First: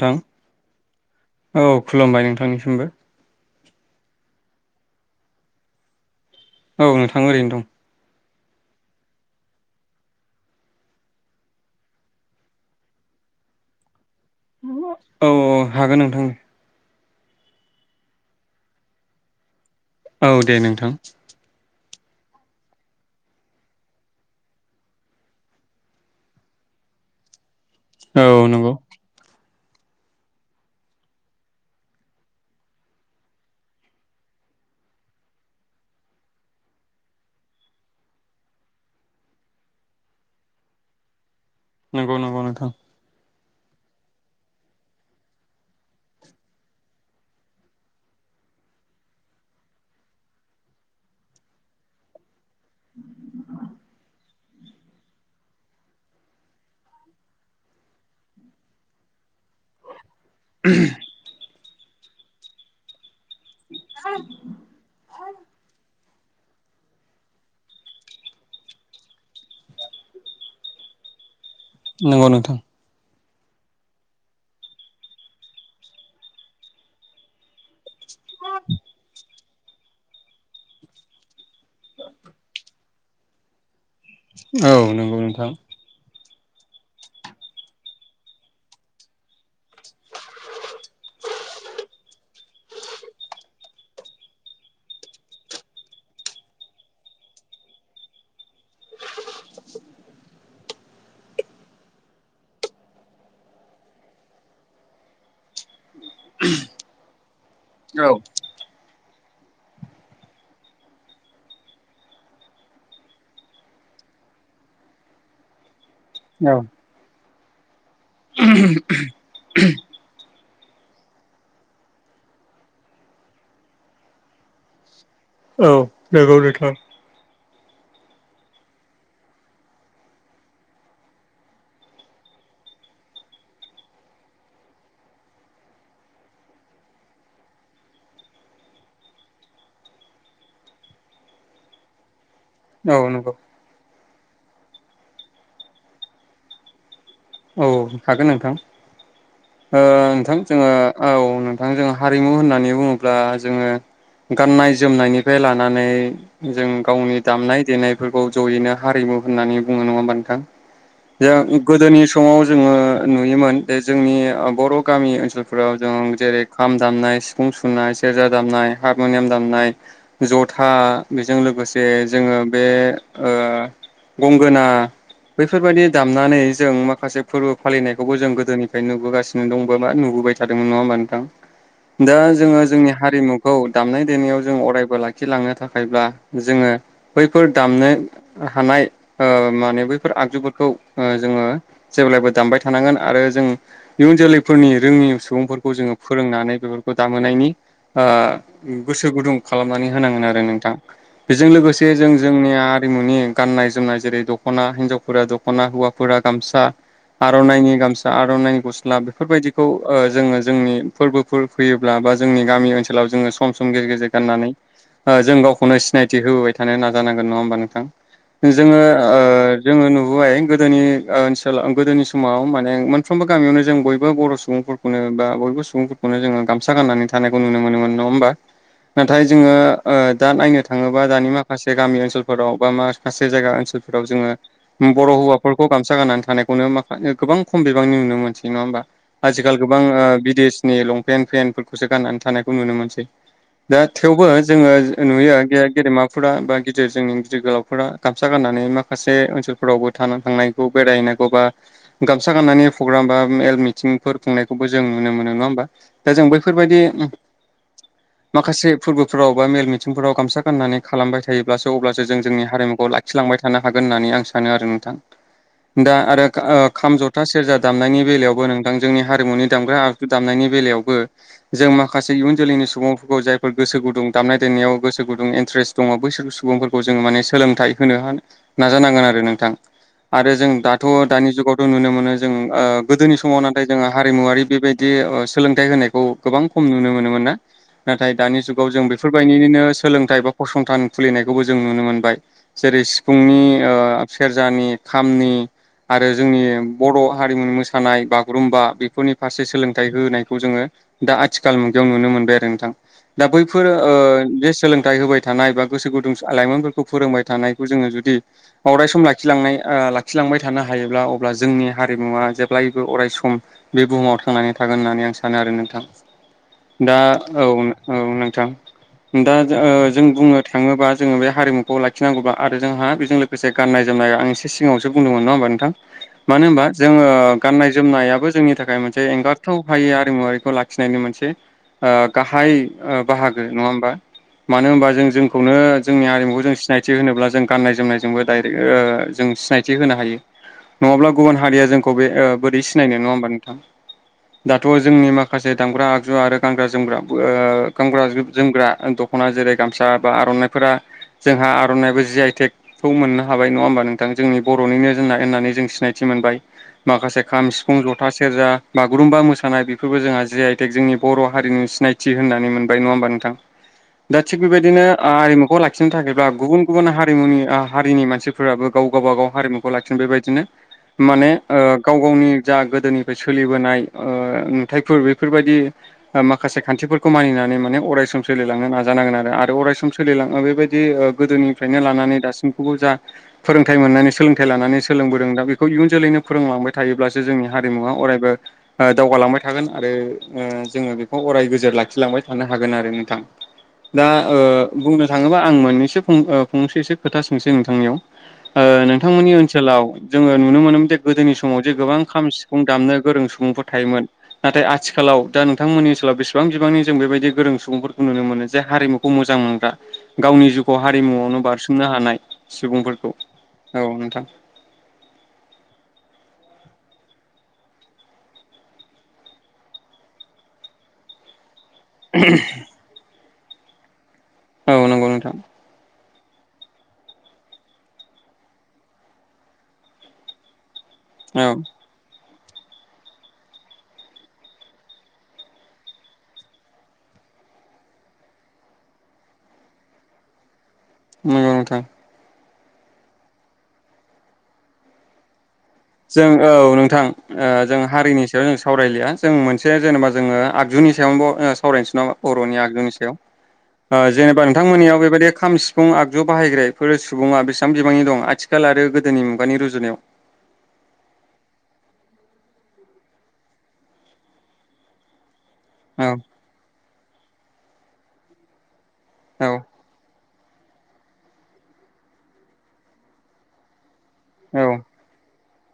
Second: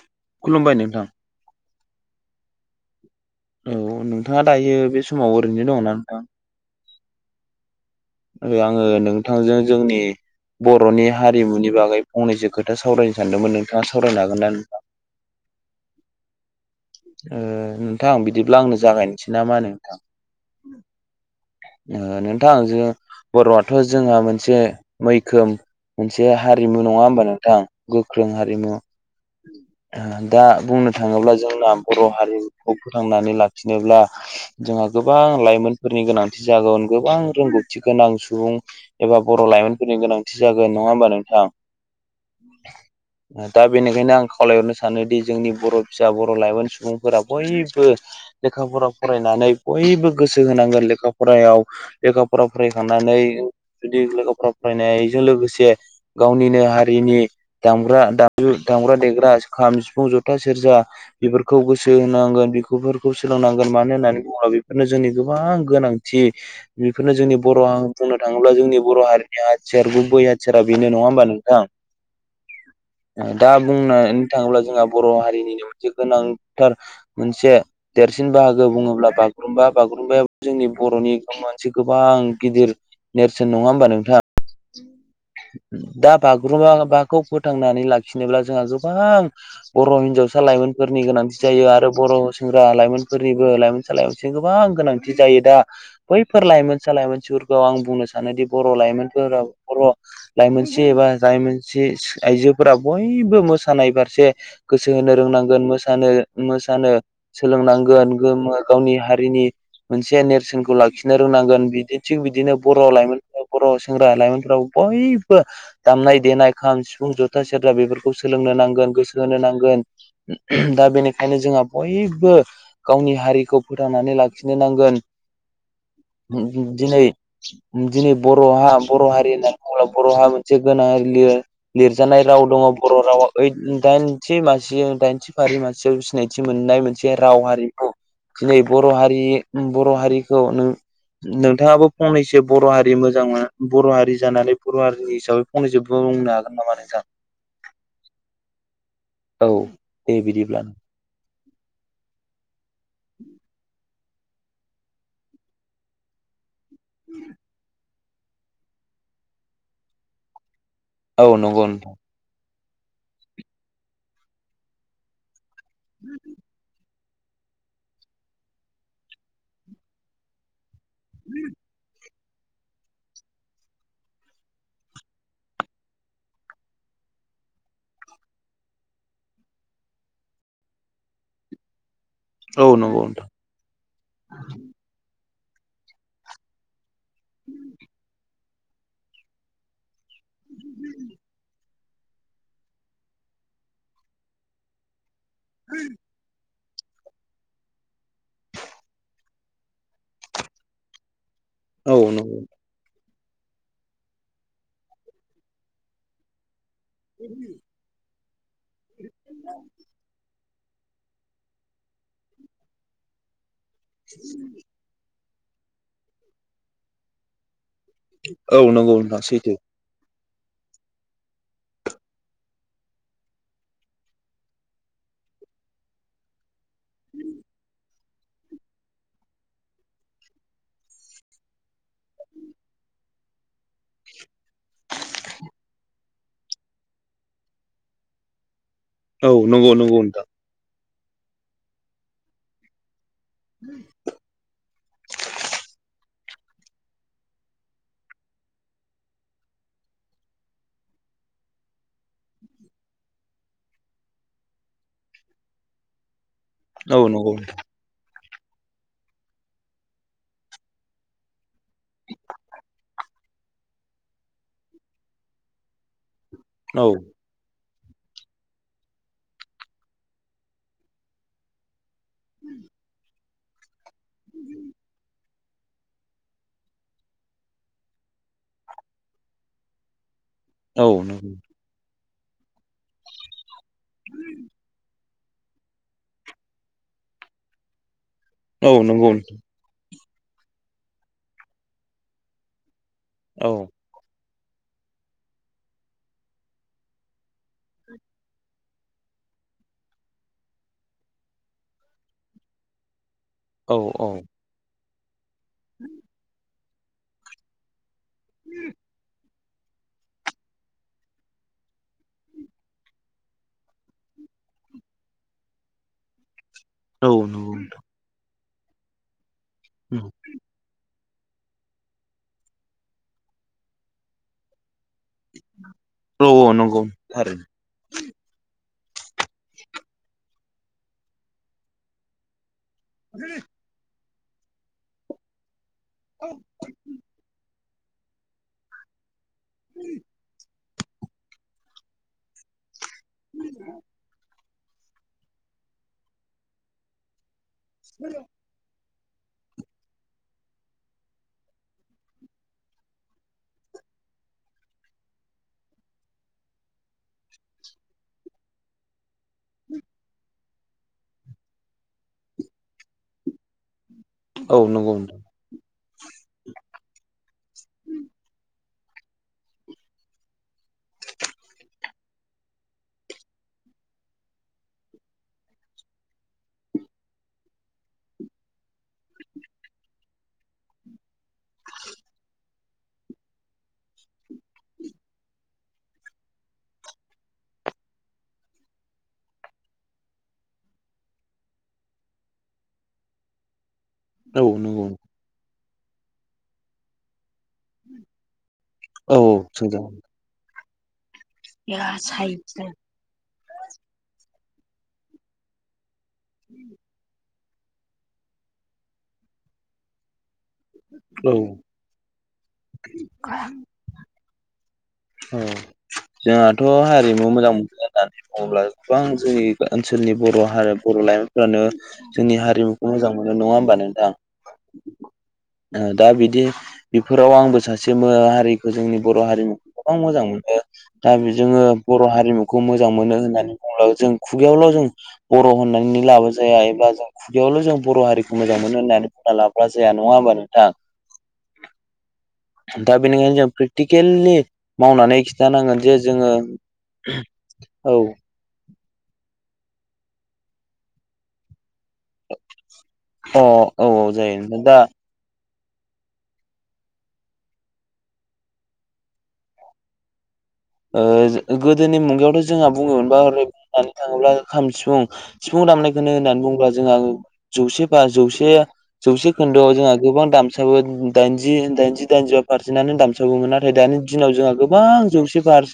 नोंथां औ खुलुमबाय नोंथांनिसिमबो । औ नोंथाङा दायो बे समाव ओरैनो दङना नोंथां? औ नोंथां ओरैनो दं । ओ आंङो नोंथांजों जोंनि बरनि हारिमुनि बागै फंनैसो खोथा सावरायनो सानदोंमोन नोंथाङा सावरायनो हागोन ना नोंथां? औ औ हागोन नोंथां । ओ नोंथां बिदिब्ला आंनो जागायनोसै ना मा होनो? नोंथां औ दे नोंथां । ओ नोंथां जों बर'आथ जोंहा मोनसे मैखोम मोनसे हारिमु नङा होमबा नोंथांं? औ गोख्रों हारिमु नंगौ ओ दा बुंनो थाङोब्ला जोंना बर हारिखौ फोथांनानै लाखिनोब्ला जोंहा गोबां लाइमोनफोरनि गोनांथि जागोन । गोबां रोंगौथि गोनां सुबुं एबा बर लाइमोनफोरनि गोनांथि जागोन ।नङा होमबा नोंथां? नंगौ नंगौ नोंथां । ओ दा बेनिखायनो आं खावलायहरनो सानोदि जोंनि बर फिसा बर लाइमोन सुबुंफोरा बयबो लेखा फरा फरायनानै बयबो गोसो होनांगोन लेखा फरायाव । लेखाफोरा फरायखांनानै जुदि लोगोफोरा फरायनायजों लोगोसे गावनिनो हारिनि दामग्रा दामु दामग्रा देग्रा खाम सिफुं जथा सेरजा बेफोरखौ गोसो होनांगोन बि खौ सोलोंनांगोन मानो होननानै बुङोब्ला बेफोरनो जोंनि गोबां गोनांथि। थि बेफोरनो जोंनि बर बुंनो थाङोब्ला जोंनि बर हारिनि हाथियार गुबै हाथियारा बेनो ना। नङा होनबा नोंथां? नंगौ नोंथां दा बुंनो थाङोब्ला जोंहा बर हारिनिनो मोनसे गोनांथार मोनसे देरसिन बाहागो बुङोब्ला बा रुम्बा बागुरुम्बाया जोंनि बर'नि मोनसे गोबां गिदिर नेरसोन नङा होमबा नों औ नोंगौ नोंथां। बागुरुमबाबाखौ फोथांनानै लाखिनोब्ला जोंहा गोबां बर' हिनजावसा लाइमोनफोरनि गोनांथि जायो आरो बर' सेंग्रा लाइमोनफोरनिबो लाइमोन सा गोबां गोनांथि जायो दा बैफोर लाइमोन सा लाइमोनफोरखौ आं बुंनो सानो दि बर' लाइमोनफोराव बर' लाइमोन सि एबा लाइमोन सि आइजोफोरा बयबो मोसानाय फारसे गोसो होनो रोंनांगोन मोसानो मोसानो औ सोलोंनांगोन गोमो गावनि हा रिनि मोनसे नेरसोनखौ लाखिनो रोंनांगोन बिदि थिग बिदिनो बर' लाइमोन बर' सेंग्रा लाइमोनफोरा बयबो दामनाय नंगौ नोंथां देनाय खाम सिफुं जथा सेरजा बेफोरखौ सोलोंनो नांगोन गोसो होनो नांगोन दा बेनिखायनो जोंहा बयबो गावनि हारिखौ फोथांनानै लाखिनो नांगोन। दिनै दिनै बर'हा बर' हारि होननानै बुङोब्ला बर'हा मोनसे गोनां लिर लिरजानाय राव दङ। बर' रावा ओथ दाइनथि मासिजों दाइनथि फारि मासि सिनायथि मोननाय मोनसे राव हारिखौ। दिनै बर' हारि बर' हारिखौ नों नोंथाङाबो फंनै जे बर' हारि औ मोजां नंगौ मोनो बर' हारि जानानै बर' हारिनि हिसाबै फंनैसो बुं बुंनो हागोन नामा नोंथां? औ हागोन नोंथां। औ ओ दे नोंथां बिदिब्ला जोङो औ नोंथां जो हारिमु होननानै बुङोब्ला जोङो गाननाय जोमनायनिफाय लानानै जों गावनि दामनाय देनाय फोरखौ जयैनो हारिमु होननानै बुङो नङा नोंथां? औ जों नंगौ नोंथां गोदोनि स माव जोङो नुयोमोन जे जोंनि बर' गामि ओनसोलफोराव जों जेरै खाम दामनाय सिफुं सुनाय सेरजा दामनाय हारमुनियाम दामनाय जथा बेजों लोगोसे जोङो बे ओ गंगोना बैफोरबायदि दामनानै जों माखासे माखासे फोरबो फालिनायखौबो जों गोदोनिफ्राय नुबोगासिनो दंबो मा नुबोबाय थादोंमोन नङा होमबा नोंथां। दा जोङो औ जोंनि नंगौ नोंथां हारिमुखौ दामनाय देनायाव जों अरायबो ला खिलांनो थाखायब्ला जोङो बैफोर दामनो हानाय ओ माने बै फोर आगजुफोरखौ ओ जोङो जेब्लायबो दामबाय थानांगोन आरो जों इयुन जोलैफोरनि रोङि सु बुंफोरखौ जोङो फोरोंनानै बेफोरखौ दामोनायनि ओ गोसो गुदुं खालामनानै होनांगोन आरो नोंथां बेजों लोगोसे औ जों नंगौ जोंनि आरिमुनि गाननाय जोमनाय जेरै दख'ना हिन्जावफोरा दख'ना हौवाफोरा गामसा आर'नाइनि गामसा आर'नाइनि गस्ला बेफोरबायदिखौ ओ जोङो जोंनि फोरबोफोर फैयोब्ला बा जोंनि गामि ओनसोलाव जोङो सम सम गेजेर गेजेर गाननानै ओ जों गावखौनो सिनायथि होबोबाय थानो नाजानांगोन नङा होमबा नोंथां‌। औ जोङो नंगौ नोंथां ओ सैथो जोङो नुबोबाय गोदोनि ओनसोलाव गोदोनि समाव माने मोनफ्रोमबो गामियावनो जों बयबो बर' सुबुंफोरखौनो बा बयबो सुबुंफोरखौनो जोंङो गामसा गाननानै थानायखौ नुनो मोनो मोन नङा होमबा। नाथाय जोङो ओ दा नायनो थाङोबा दानि माखासे गामि ओनसोलफोराव बा माखासे जायगा ओनसोल फोराव जोङो बर' हौवाफोरखौ गामसा गाननानै थानायखौनो माखा गोबां खम बिबांनि नुनो मोनसै नङा होमबा। औ आजिखाल नंगौ गोबां नंगौ ओ नोंथां बिदेशनि लंपेन्ट पेेनटफोरखौसो गाननानै थानायखौ नुनो मोनसै। दा थेवबो जोंङो नुयो गे-गेदेमा फोरा बा गिदिर जोंनि गिदिर गोलावफोरा गामसा गाननानै माखासे ओनसोलफोरावबो थाना थांनाय गौ बेरायहैनायखौ बा गामसा गाननानै प्रग्राम बा मेल मिथिंफोर खुंनायखौबो जों नुनो मोनो नंङा होम बा दा जोंबो औ नंगौ। माखासे फोरबोफोराव बा मेल मिथिंफोराव गामसा गाननानै खालामबाय थायोब्लासो अब्लासो जों जोंनि हारिमुखौ लाखि लांबाय थानो हागोन होन्नानै आं सानो आरो नोंथां। दा आरो गो ओ औ खाम जथा सेरजा दामनायनि बेलायावबो नोंथां जोंनि हारिमुनि दामग्रा आगु दामनायनि बेलायावबो जों माखा माखासे इयुन जोलैनि सुबुंफोरखौ जायफोर गोसो गुदुं दामनाय देनायाव गोसो गुदुं एन इन्ट्रेस्ट दंङ' बैसोर सुबुंफोरखौ जोंङो माने सोलोंथाइ होनो हान नाजानांगोन आरो नोंथां। आरो जों दाथ' औ दानि नंगौ जुगावथ' नुनो मोनो जों ओ गोदोनि समाव नाथाय जोंङो हारिमुवारि बेबायदि ओ सोलोंथाइ होनायखौ गोबां खम नुनो मोनोमोन। ना नाथाय दानि जुगाव औ जों नंगौ नोंथां बेफोरबायदियैनो सोलोंथाइ बा फसंथान खुलिनायखौबो जों नुनो मोनबाय जेरै सिफुंनि औ ओ सेरजानि खामनि। आरो जोंनि बर' हारिमुनि मोसानाय बागुरुम्बा बेफोरनि फारसे सोलोंथाइ होनायखौ जोंङो दा आथिखाल मुगायाव नुनो मोनबाय आरो नोंथां। दा बैफोरो औ ओ औ जे सोलोंथाइ होबाय थानाय बा गोसो गुदुं आलाइमोनफोरखौ फोरोंबाय थानायखौ जोंङो जुदि दि अराय सम लाखिलांनाय ओ लाखिलांबाय थानो हायोब्ला अब्ला जोंनि हारिमुवा जेब्लायबो अराय सम बे बुहुमाव थांनानै था थागोन होन्नानै आं सानो आरो नोंथां। [inaudible] दा औ नंगौ औ नोंथां दा जो ओ नोंथां जों बुंनो थांङोबा जोंङो बे हारिमुखौ लाखिनांगौबा आरो जोंहा बेजों लोगोसे गाननाय जोमनाय आं एसे सिगांङाव सो बुंदोंमोन नंङा होम्बा नोंथां औ मानो औ होम्बा नंगौ जोंङो थारैनो गाननाय जोमनायाबो जोंनि थाखाय मोनसे जे एंगारथाव हायै आरिमुवारिखौ लाखिनायनि मोनसे ओ गाहाय ओ बाहागो नंङा होम्बा मानो होम्बा जों जोंखौनो जोंनि हिमुखौ जों सिनायथि होनोब्ला जों गाननाय जोमनायजोंबो डाइरेक्ट ओ जों सिनायथि होनो हायो नंङाब्ला गुबुन हारिया जोंखौ बे ओ बोरै सि सिनायनो नंङा होम्बा नोंथां दाथ' जोंनि माखासे दामग्रा आगजु आरो गानग्रा जोमग्रा बो ओ गानग्रा जोमग्रा ओ दख दख'ना जेरै गामसा बा आर'नाइफोरा जोंहा आर'नायाबो जि आइ टेकखौ मोन्नो हाबाय नंङा होमबा नों थां जोंनि बर'निनो जोंना होननानै जों सिनायथि मोनबाय। माखासे खाम सिफुं जथा सेरजा बागुरुम्बा मोसानाय बेफोरबो जोंहा जि आइ थेक जोंनि बर' हारिनि सिनायथि होन्नानै मोनबाय नंङा होमबा नोंथां। [inaudible] दा थिग औ बेबायदिनो नंगौ ओ हारिमुखौ लाखिनो थाखायब्ला गुबुन गुबुन हारिमुनि ओ हारिनि मानसिफोराबो गाव गावबा गाव हारिमुखौ लाखिनो बेबायदिनो माने ओ गाव गावनि जा गोदोनिफाय सोलिबोनाय ओ नुथायफोर बेफोरबायदि ओ माखासे खान्थिफोरखौ मानिनानै माने अराय सम सोलिलांनो नाजानांगोन आरो आरो अराय सम सोलिलांङो बेबायदि दि ओ गोदोनिफ्रायनो लानानै दासिमखौबो जा फोरोंथाइ मोननानै सोलोंथाइ लानानै सोलोंबोदों दा बेखौ इयुन जोलैनो फोरोंलांबाय थायोब्लासो जोंनि हारिमुवा अरायबो ओ दावगालांबाय थागोन आरो ओ जोंङो बेखौ अराय गोजोर लाखिलांबाय थानो हागोन आरो नोंथां। दा ओ नोंथां औ नंगौ बुंनो थांङोबा आं मोननैसो फं ओ फंसे सो खोथा सोंसै नोंथांनियाव। ओ औ नोंथांमोननि ओनसोलाव सोंजागोन जोंङो नुनो मोनो गोदोनि समाव जे गोबां खाम सिफुं दामनो गोरों सुबुंफोर थायोमोन नाथाय आथिखालाव दा नोंथांमोननि बेसेबां बिबांनि जों बेबायदि गोरों सुबुंफोरखौ नुनो मोनो जे हारिमुखौ मोजां मोनग्रा गावनि जुग खौ औ हारिमुआवनो बारसोमनो हानाय सुबुंफोरखौ औ नोंथां। औ। जोहाथ' हारिमु मोजां मोनग्रा दानि बुङोब्ला गोबां जोंनि ओनसोलनि बर' हारि बर' लायमोनफोरानो जोंनि हारिमुखौ मोजां मोनो नङा होमबा नोंथां औ नंगौ नोंथां ओ दा बिदि दि बेफोराव आंबो सासे मो हारिखो जोंनि बर' हारिमुखौ गोबां मोजां मोनो। दा औ बेजोङो बर' हारिमुख खौ मोजां मोनो होन्नानै बुंब्लाबो जों खुगायावल' जों बर' होननानैनो लाबा जाया एबा जों खुगायाव खौल' जों बर' हारिखौ मोजां मोनो होन्नानै बुंना लाबब्ला जाया नङा होमबा नोंथां। मोजां नोंथां। दा बेनिखायनो जों प्रेकटिकेलि मावनानै खिन्थानांगोन जे जों जोङो औ नोंथां ओ जों औ हारिनि सायाव जों सावरायलिया जों मोनसे जेनेबा जोङो आगजुनि सायावनोबाव ओ सावरायनोसै नङा बर'नि आगजुनि सायाव अ औ ओ जायो जेनेबा नोंथां दा नोंथांमोननियाव बेबायदि खाम फुं आगजु बाहायग्रायफोर सुबुंङा बेसेबां बिबांनि दं आथिखाल आरो गोदोनि मुगानि रुजुनायाव ओ गोदोनि मुगायावथ' जोंहा बुङोमोनबा हरै बुंनानै थाङोब्ला खाम सिफुं सिफुं दामनायखौनो औ होननानै बुङोब्ला जोंहा जौसे बा जौसे जौसे खोन्दोआव जोंहा गोबां दाम साबोन दाइनजि दाइनजिबा पारसेन्टनो दामसाबोन नाथाय दानि दिनाव जोंहा औ गोबां जौसे बार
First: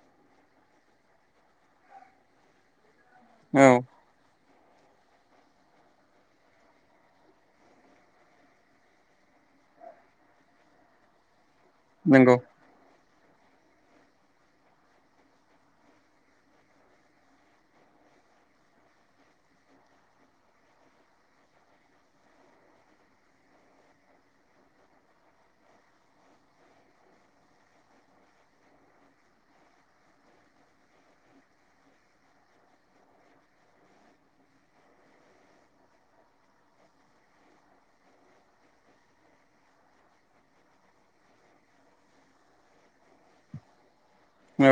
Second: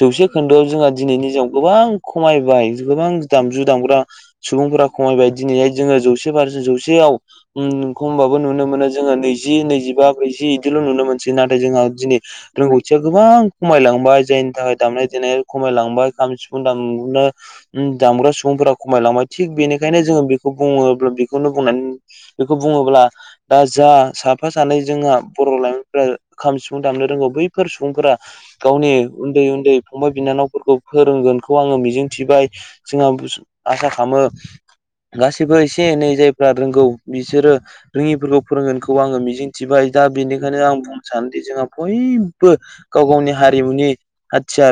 जौसे खोन्दोआव जोंहा दिनैनि दिनाव गोबां खमायबाय गोबां औ दामजु दामग्रा सुबुंफोरा खमायबाय दिनैहाय जोङो जौसे बारसे जौसेयाव उम खमबाबो नुनो मोनो जोङो नै नैजिबा ब्रैजि बिदिल' नुनो मोनसै नाथाय जोंहा दिनै नंगौ रोंगथिया गोबां खमायलां बाय जायनि थाखाय दामनाय देनाय खमायलांबाय खाम सिफुं दामनो उम दामग्रा सुबुंफोरा खमाय लांबाय थिग बेनिखायनो जोङो बेखौ बुङोब्ला बेखौनो बुंनानै बेखौ बुङोब्ला दा जा साफा सानै जोंहा बर' लाइमोनफोरा खाम सिफुं दामनो रोंगौ बैफोर सुबुंफोरा गावनि उन्दै उन्दै फंबाय बिनानावफोरखौ फोरोंगोनखौ आङो मिजिंथिबाय जोंहा आसा खालामो गासैबो एसे एनै जायफ्रा रोंगौ बिसोरो रोङिफोरखौ फोरोंगोनखौ आङो मिजिंथिबाय दा बेनिखायनो आं बुंनो सानोदि जोंहा बयबो गाव गावनि हारिमुनि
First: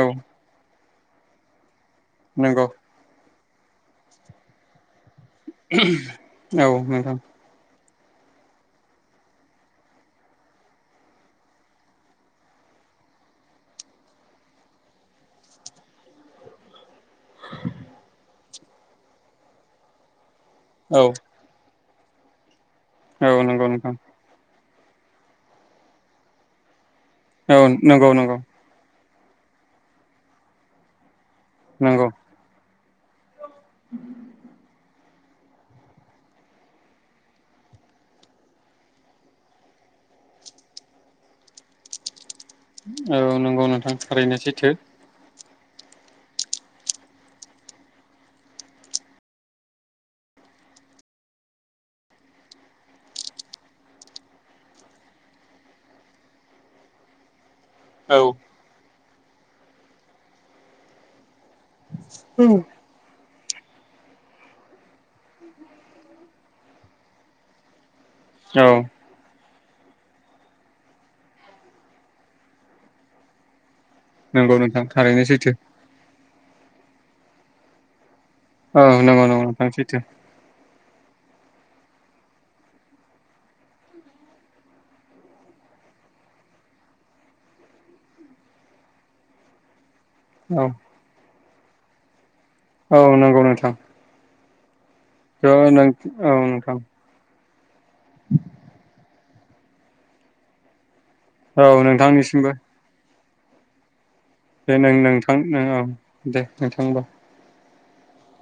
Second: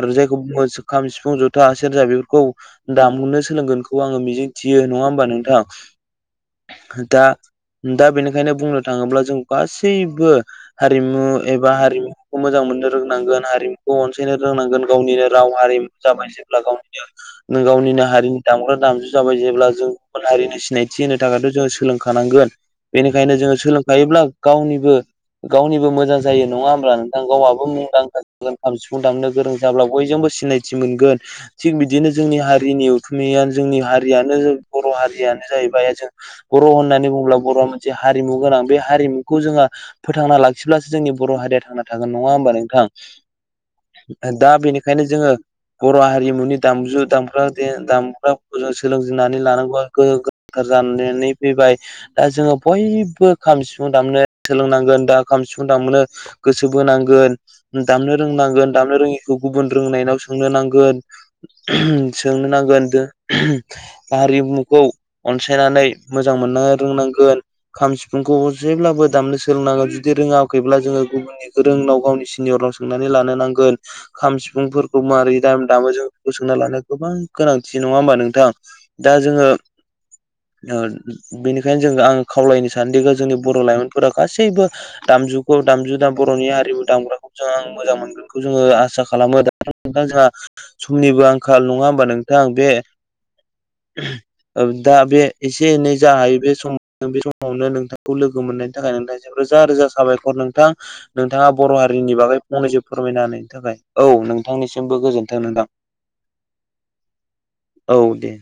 औ जायखौ बुङो खाम सिफुं जथा सेरजा बेफोरखौ नंगौ दामनो सोलोंगोनखौ आङो मिजिंथियो नङा होमबा नोंथां औ नोंथां दा दा बेनिखायनो बुंनो थाङोब्ला जों गासैबो हारिमु एबा हारिमुखौ मोजां मोन नांगौना हारिमखौ अनसायनो रोंनांगोन गावनिनो राव हारिमु जाबाय जेब्ला गावनिनो गावनिनो हारिनि दामजु जाबाय जेब्ला जों हारि सिनायथि औ होनो थाखायथ' जोङो सोलोंखानांगोन बेनिखायनो औ जोङो नंगौ नोंथां सोलोंखायोब्ला गावनि बो गावनिबो मोजां जायो नङा हब्ला नोंथां औ गावाबो नंगौ मुंदांखा नंगौ जागोन खाम सिफुं दामनो गोरों जाब्ला बयजोंबो सिनायथि मोनगोन थिग नंगौ बिदिनो जोंनि हारिनि खैयानो जोंनि हारियानो बर' हारि जाहैबाय जों बर' होननानै बुङोब्ला बर'आ मोनसे हारिमु गोनां बे हारिमुखौ जोङो फो थांना लाखिब्लासो जोंनि बर हारिया थां थागोन नङा होमबा नोंथां औ नंगौ नोंथां थारैनो दा सैथो बेनिखायनो जोङो बर' हारिमुनि दामजु दामग्रा दामग्राफोरखौ जों सोलोंनानै लानांगौआ गौ जानानै फैबाय दा जोङो बयबो खाम सिफुं दामनो सोलोंनांगोन दा खाम सिफुं दामनो गोसो बोनांगोन दामनो औ रोंनांगोन दामनो रोङिखौ गुबुन रोंनायनाव सोंनो नांगोन सोंनो नांगोनदो हारिमुखौ अनसायनानै मोजां मोननो रोंनांगोन खाम फुंखौबो औ जेब्लाबो दामनो सोलोंनांगौ जुदि रोङाखैब्ला जोङो गुबुननि गोरोंनाव गावनि निनाव सोंनानै लानो नांगोन खाम नंगौ नोंथां सिफुंफोरखौ थारैनो माबारै सैथो दाम दामो जों बे सोंना लानो गोबां गोनांथि नङा होमबा नोंथां औ दा नंगौ नंगौ जोङो नोंथां सैथो ओ बेनिखायनो जों आङो खावलायनो सानो दि जोंनि बर' लाइमोनफोरा गासैबो दामजुखौ दामजु दाम बर'नि आरिमु दामग्राखौ जों आं मोजां मोनगोनखौ जोङो आसा खालामो दा नोंथां जोंहा औ समनिबो आंखाल नङा होमबा नों थां बे औ नंगौ नोंथां ओं दा बे औ एसे एनै जायो बे सम नोंथां बे सम मावनो नोंथांखौ लोगो मोननायनि थाखाय नोंथांनिसिम रोजा रोजा साबायखर नोंथां। नोंथाङा औ बर' हा फोरनि बागै नोंथांनिसिमबो फंनैसो फोरमायना होनायनि थाखाय। औ दे नों नोंथांनिसिमबो गोजोन्थों नोंथां। औ दे नोंथां होमबा औ दे।